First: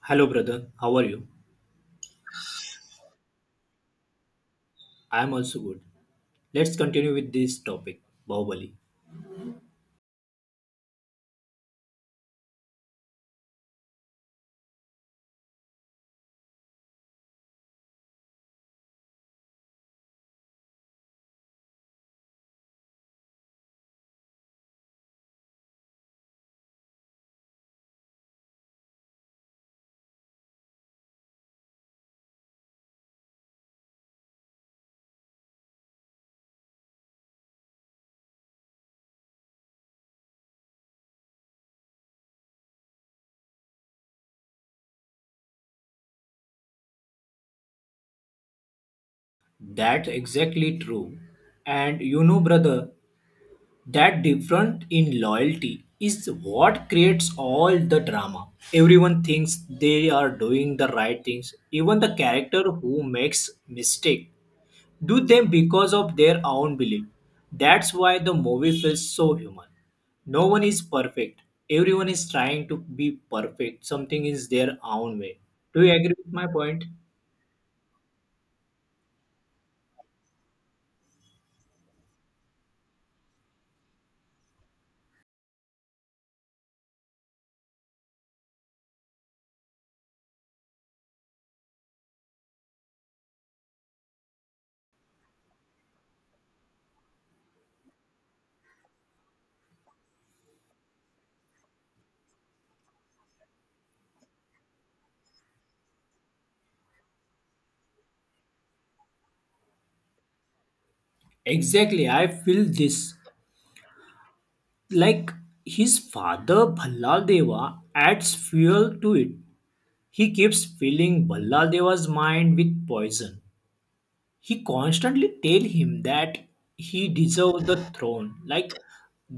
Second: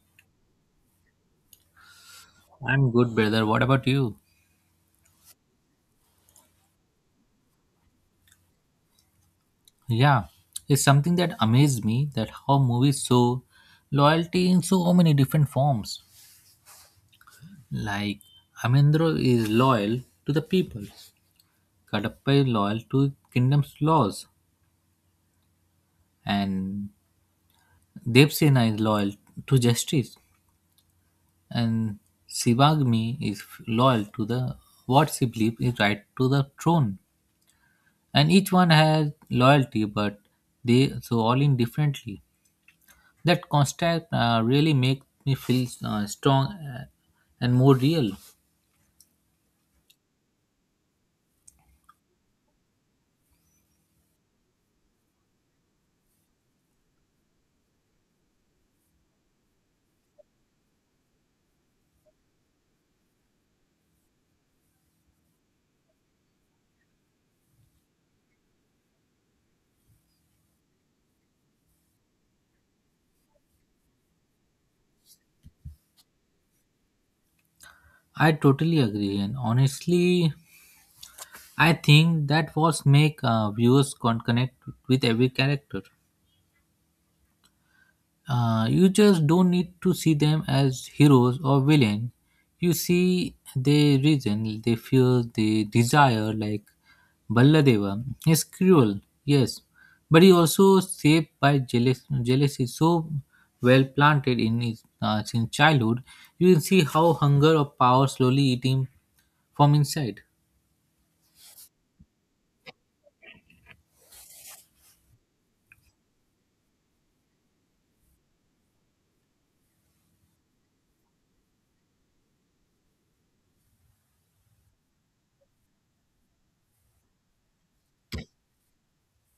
Hello, brother. How are you? I'm good, brother. What about you? I am also good. Let's continue with this topic, Bahubali. Yeah, it's something that amazed me that how movies show loyalty in so many different forms. Like, Amendro is loyal to the people, Kadapa is loyal to kingdom's laws, and Devsena is loyal to justice, and Sivagmi is loyal to the what she believes is right to the throne. And each one has loyalty, but they so all in differently. That contact really make me feel strong and more real. That's exactly true. And you know, brother, that difference in loyalty is what creates all the drama. Everyone thinks they are doing the right things. Even the character who makes mistake do them because of their own belief. That's why the movie feels so human. No one is perfect. Everyone is trying to be perfect. Something is their own way. Do you agree with my point? I totally agree, and honestly, I think that was make viewers connect with every character. You just don't need to see them as heroes or villain. You see their reason, their fear, their desire. Like Balladeva, he's cruel, yes, but he also shaped by jealousy so well planted in his since childhood. You can see how hunger or power slowly eat him from inside. Exactly. I feel this. Like his father Bhalladeva adds fuel to it. He keeps filling Bhalladeva's mind with poison. He constantly tell him that he deserves the throne, like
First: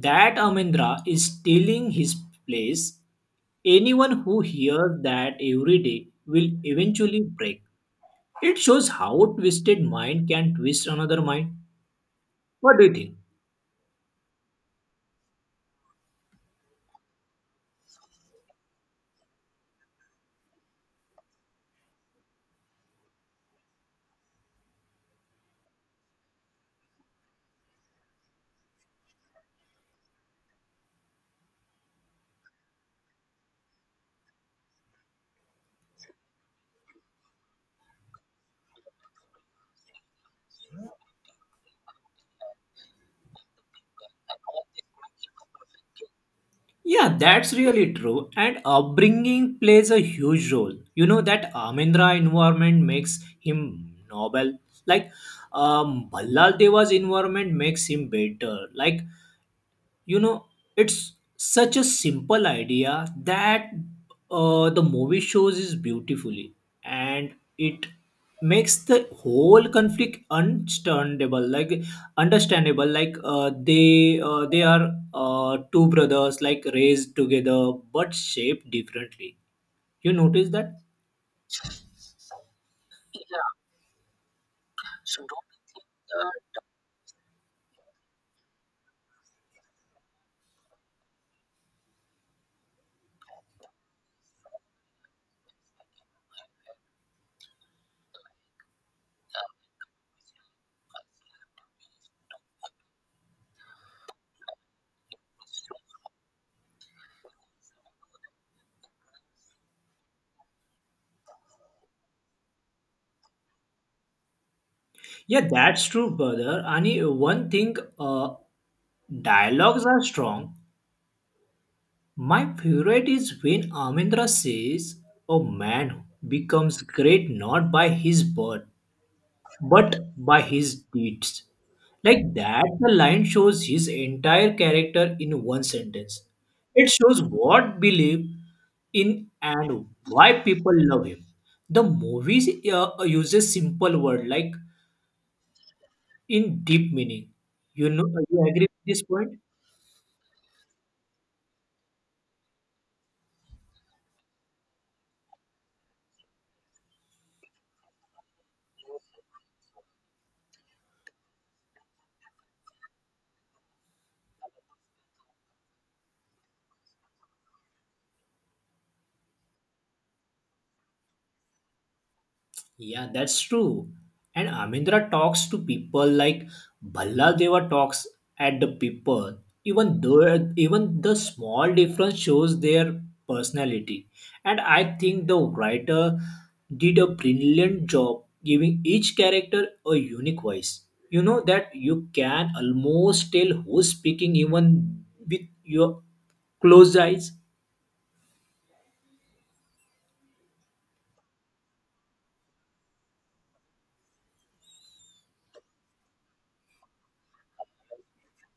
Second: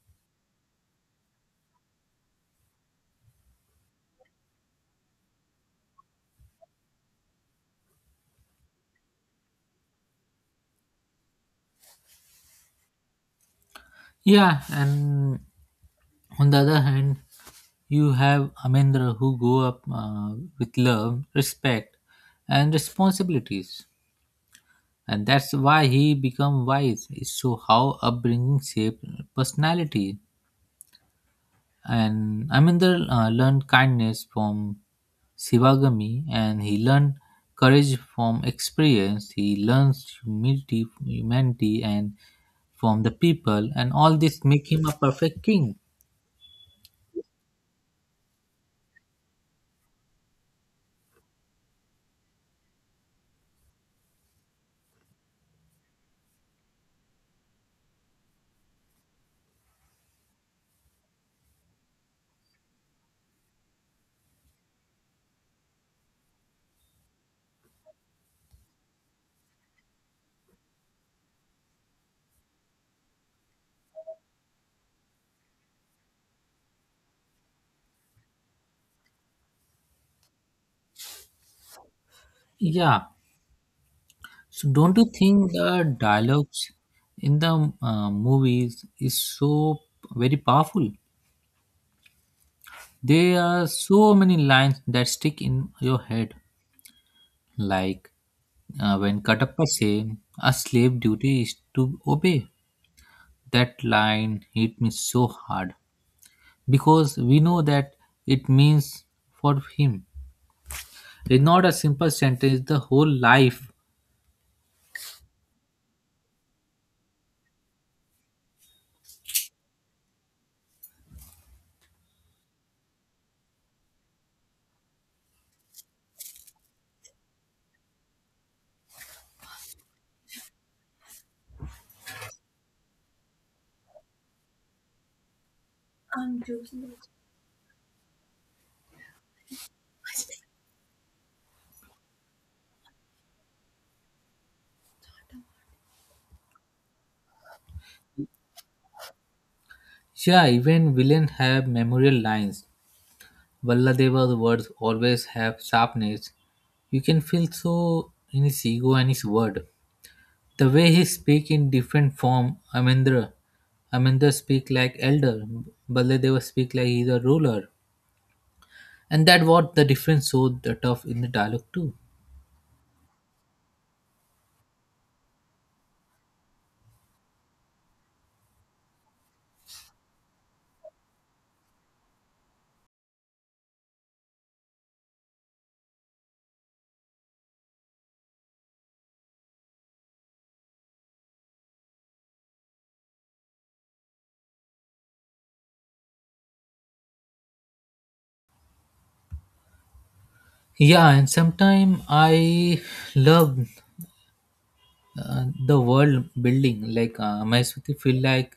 that Amendra is stealing his place. Anyone who hears that every day will eventually break. It shows how a twisted mind can twist another mind. What do you think? Yeah, and on the other hand you have amendra who grew up with love respect and responsibilities, and that's why he become wise is so how upbringing shape personality. And amendra learned kindness from Sivagami, and he learned courage from experience. He learns humility, humanity, and from the people, and all this make him a perfect king. Yeah, that's really true, and upbringing plays a huge role. You know that Amendra environment makes him noble, like Ballal Deva's environment makes him better. Like, you know, it's such a simple idea that the movie shows is beautifully, and it makes the whole conflict understandable, like understandable, like they are two brothers like raised together but shaped differently. You notice that? Yeah, so don't you think the dialogues in the movies is so very powerful? There are so many lines that stick in your head, like when Katappa say, "A slave duty is to obey." That line hit me so hard because we know that it means for him. It's not a simple sentence; the whole life Yeah, that's true, brother. And one thing, dialogues are strong. My favorite is when Amendra says, a man becomes great not by his birth, but by his deeds. Like that, the line shows his entire character in one sentence. I'm It choosing. shows what belief in and why people love him. The movie uses simple word like in deep meaning. You know, you agree with this point? Yeah, even villains have memorial lines. Valladeva's words always have sharpness. You can feel so in his ego and his word. The way he speak in different form, Amendra speak like elder, Balladeva speak like he's a ruler. And that what the difference so the tough in the dialogue too. Yeah, that's true. And Amindra talks to people like Bhalladeva talks at the people. Even though even the small difference shows their personality. And I think the writer did a brilliant job giving each character a unique voice. You know that you can almost tell who's speaking even with your closed eyes, Yeah, and sometimes I love the world building. Like Maheswati feel like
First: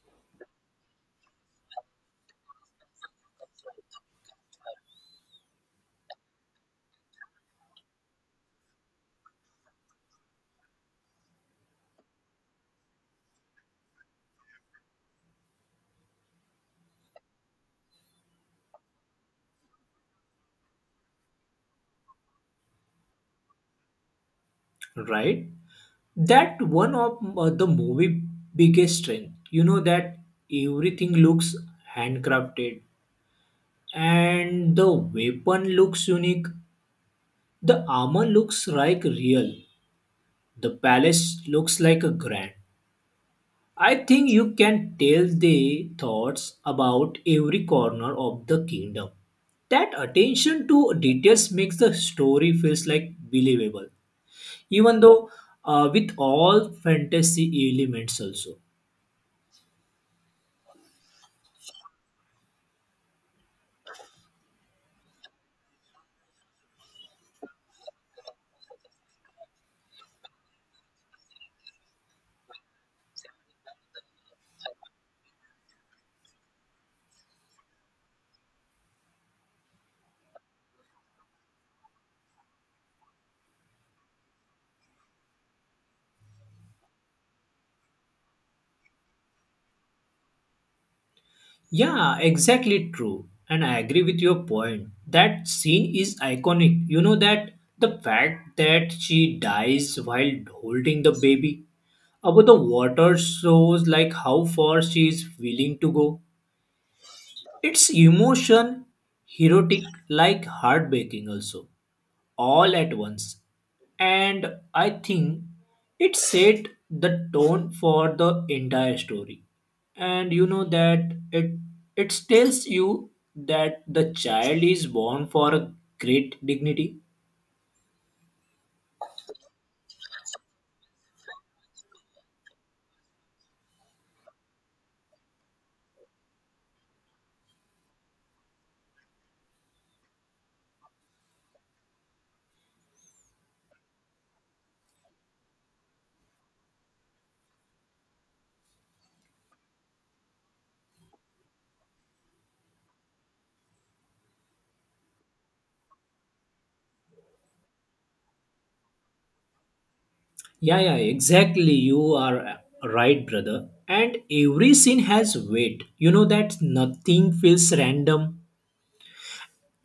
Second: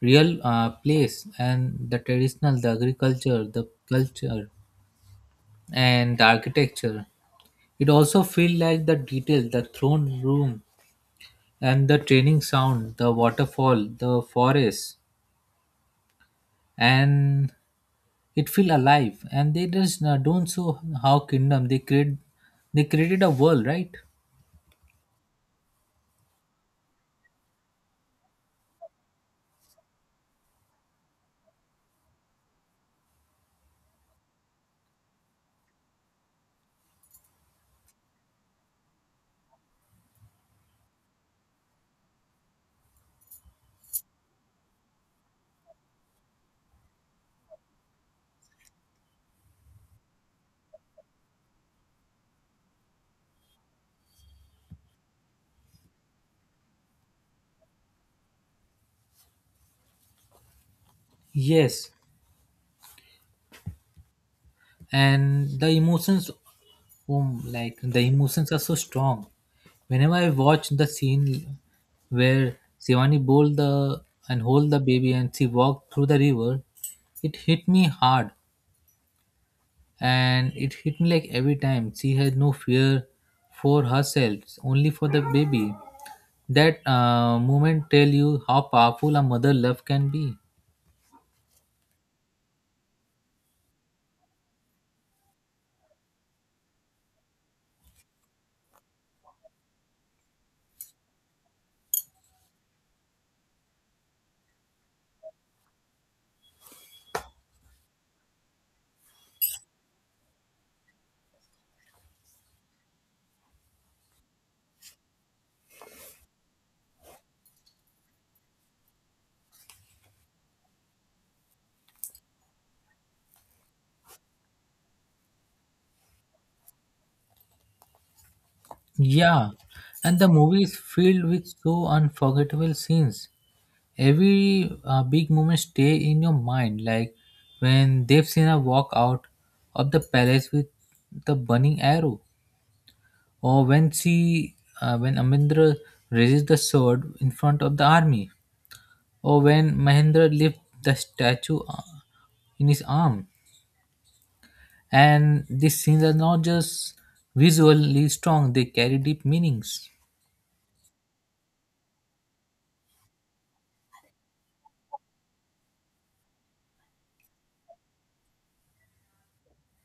real place, and the traditional, the agriculture, the culture, and the architecture. It also feels like the detail, the throne room, and the training sound, the waterfall, the forest, and it feel alive. And they just don't show how kingdom they create. They created a world, right? right? That one of the movie biggest strength. You know that everything looks handcrafted, and the weapon looks unique, the armor looks like real, the palace looks like a grand. I think you can tell the thoughts about every corner of the kingdom. That attention to details makes the story feels like believable, even though with all fantasy elements also. Yes, and the emotions, like the emotions are so strong. Whenever I watch the scene where Shivani bowled the and hold the baby and she walked through the river, it hit me hard, and it hit me like every time she has no fear for herself, only for the baby. That moment tell you how powerful a mother love can be. Yeah, exactly true. And I agree with your point. That scene is iconic. You know that the fact that she dies while holding the baby above the water shows like how far she is willing to go. It's emotion, erotic, like heartbreaking also, all at once. And I think it set the tone for the entire story. And you know that it tells you that the child is born for a great dignity. Yeah, and the movie is filled with so unforgettable scenes. Every big moment stay in your mind, like when Devsena walk out of the palace with the burning arrow, or when she when amindra raises the sword in front of the army, or when Mahendra lifts the statue in his arm. And these scenes are not just visually strong, they carry deep meanings. Yeah, yeah, exactly. You are right, brother. And every scene has weight. You know that nothing feels random.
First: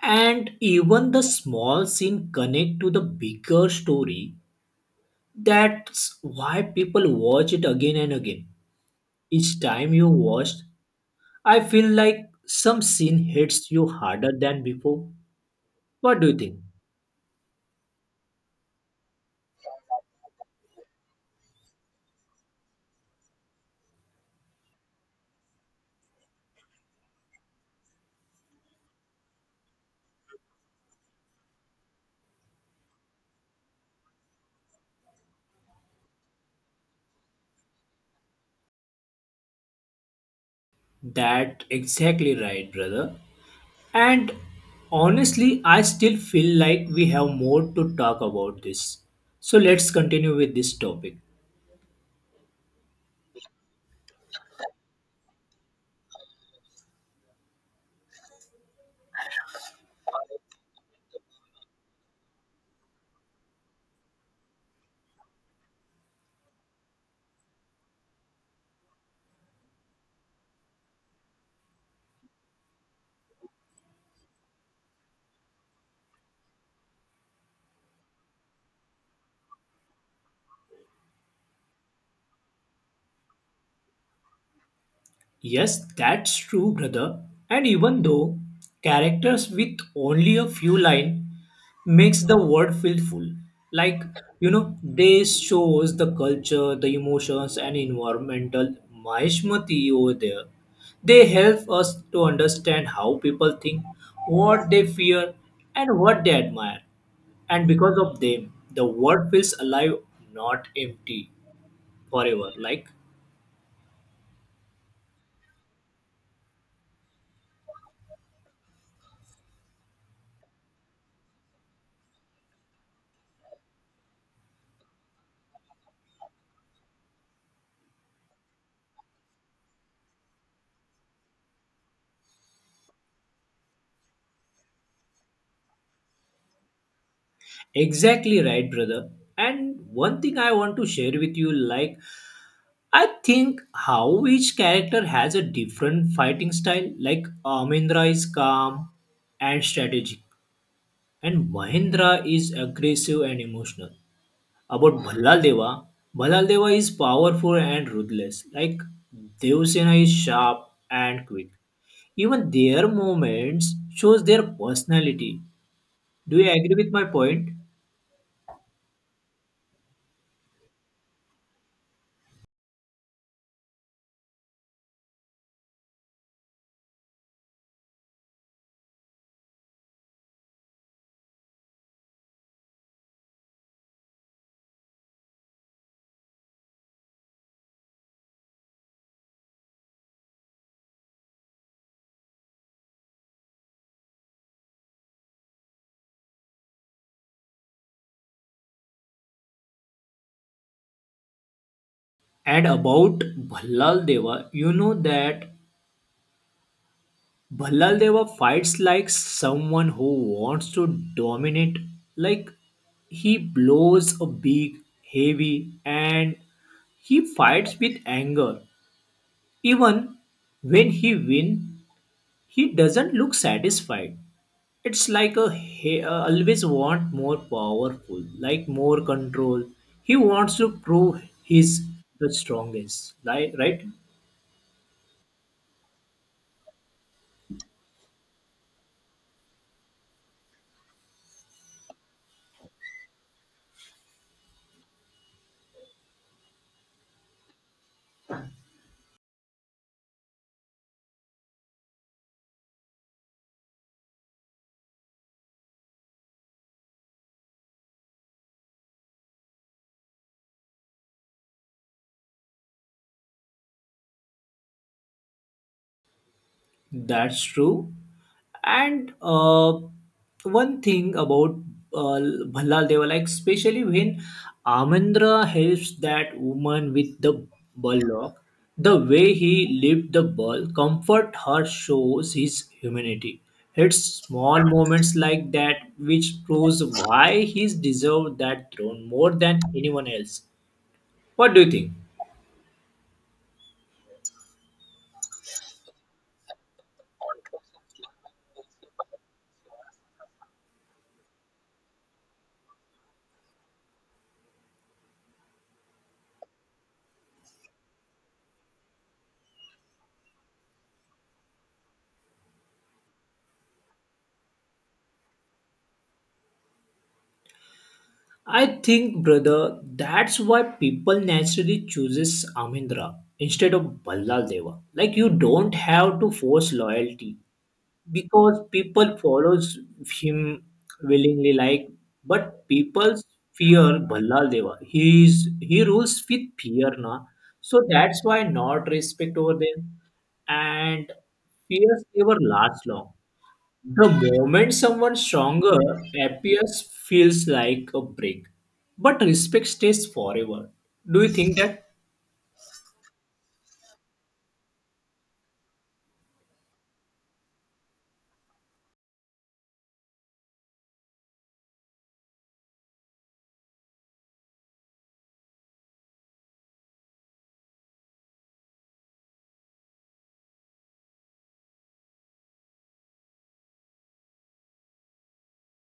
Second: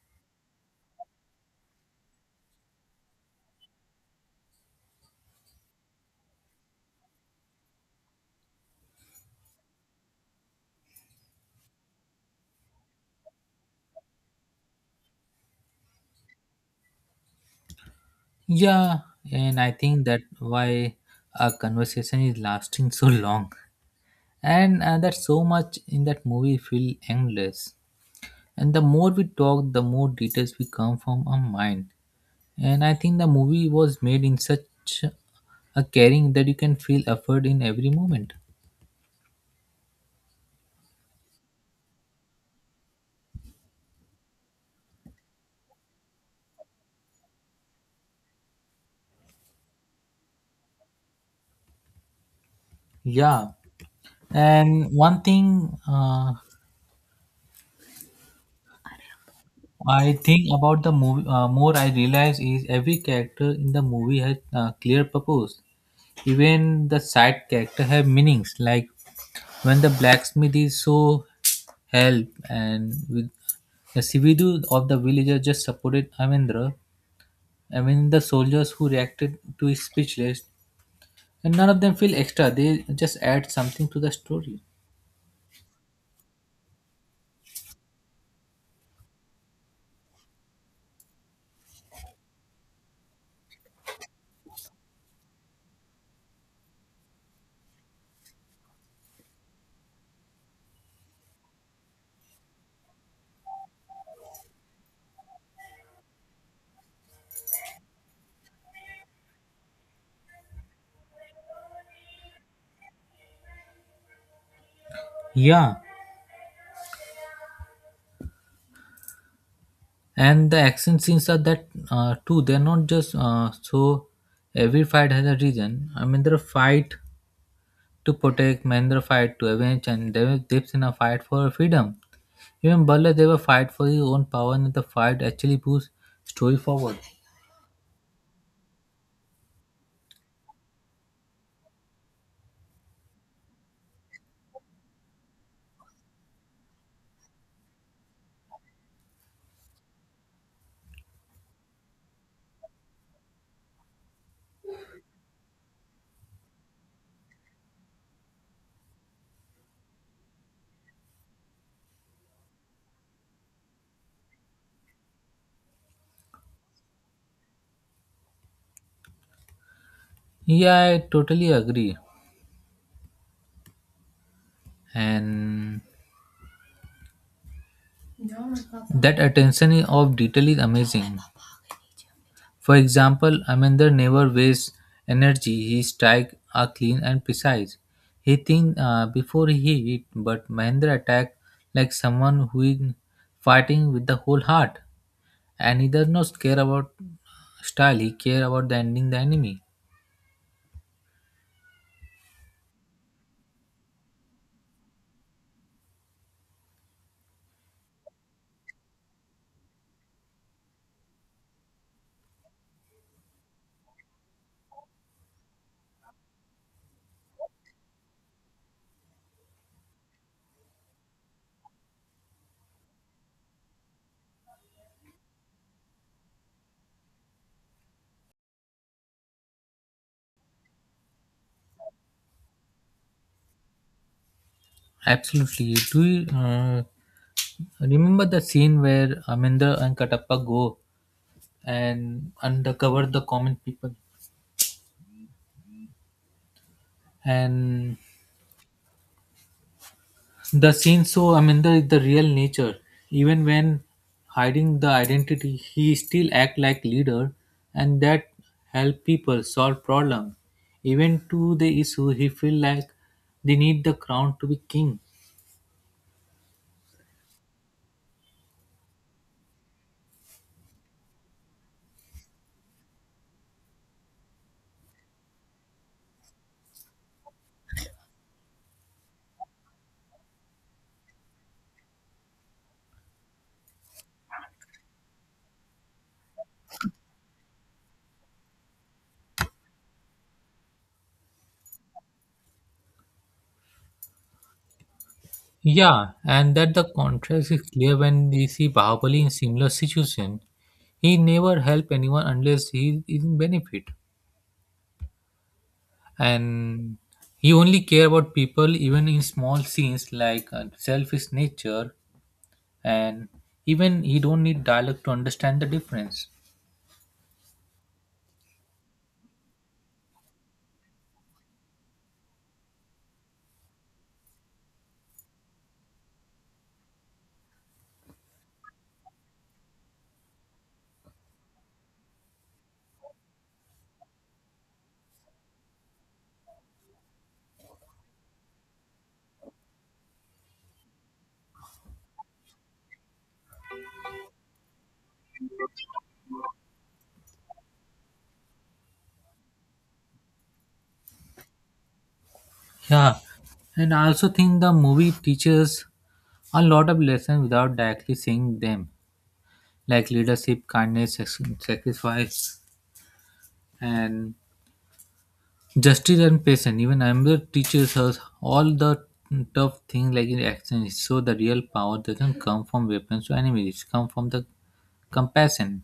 And even the small scene connect to the bigger story. That's why people watch it again and again. Each time you watched, I feel like some scene hits you harder than before. What do you think? Yeah, and I think that why our conversation is lasting so long. And that so much in that movie feel endless. And the more we talk, the more details we come from our mind. And I think the movie was made in such a caring that you can feel effort in every moment. That exactly right, brother. And honestly, I still feel like we have more to talk about this. So let's continue with this topic. Yeah, and one thing I think about the movie, more I realize is every character in the movie has clear purpose. Even the side character have meanings. Like when the blacksmith is so help, and with the Sividu of the villager just supported Amendra. I mean the soldiers who reacted to his speechless, and none of them feel extra. They just add something to the story. Yes, that's true, brother. And even though characters with only a few lines makes the world feel full. Like, you know, they shows the culture, the emotions and environmental maishmati over there. They help us to understand how people think, what they fear and what they admire. And because of them, the world feels alive, not empty forever. Like, Yeah, and the action scenes are that too, they're not just so every fight has a reason. I mean there are fight to protect Mahendra, fight to avenge, and there were dips in a fight for freedom. Even Butler they were fight for his own power, and the fight actually moves story forward. exactly right, brother. And one thing I want to share with you, like, I think how each character has a different fighting style. Like, Amindra is calm and strategic, and Mahendra is aggressive and emotional. About Bhallaldeva, Bhallaldeva is powerful and ruthless. Like, Devsena is sharp and quick. Even their movements shows their personality. Do you agree with my point? Yeah, I totally agree, and that attention of detail is amazing. For example, Amender never wastes energy. His strikes are clean and precise. He thinks before he hit, but Mahendra attack like someone who is fighting with the whole heart. And he does not care about style. He care about the ending the enemy. And about Bhallal Deva, you know that Bhallal Deva fights like someone who wants to dominate. Like, he blows a big, heavy, and he fights with anger. Even when he win, he doesn't look satisfied. It's like a he always want more powerful, like more control. He wants to prove he's the strongest, like, right? Absolutely. Do you remember the scene where Amender and Katappa go and undercover the common people? And the scene so I mean the real nature. Even when hiding the identity, he still act like leader, and that help people solve problem. Even to the issue he feel like they need the crown to be king. That's true. And one thing about uh, Bhallal Deva, like especially when Amandra helps that woman with the bullock, the way he lifts the bull, comfort her shows his humanity. It's small moments like that which proves why he's deserved that throne more than anyone else. What do you think? Yeah, and that the contrast is clear when we see Bahubali in similar situation. He never help anyone unless he is in benefit. And he only care about people even in small scenes like selfish nature, and even he don't need dialogue to understand the difference. I think, brother, that's why people naturally chooses Amindra instead of Ballal Deva. Like, you don't have to force loyalty because people follows him willingly. Like, but people fear Ballal Deva. He rules with fear, na. So that's why not respect over them, and fears never last long. The moment someone stronger appears feels like a break, but respect stays forever. Do you think that Yeah, and I also think the movie teaches a lot of lessons without directly saying them, like leadership, kindness, sacrifice, and justice and patience. Even amber teaches us all the tough things like in action, so the real power doesn't come from weapons or enemies, come from the compassion.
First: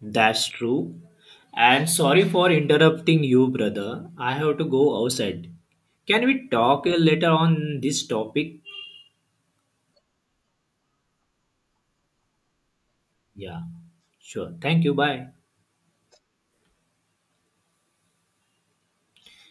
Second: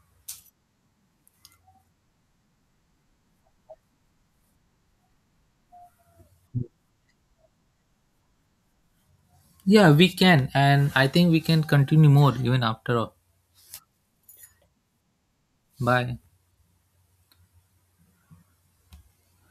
that's true? And sorry for interrupting you, brother. I have to go outside. Can we talk later on this topic? Yeah, we can, and I think we can continue more even after all. Yeah, sure. Thank you. Bye. Bye.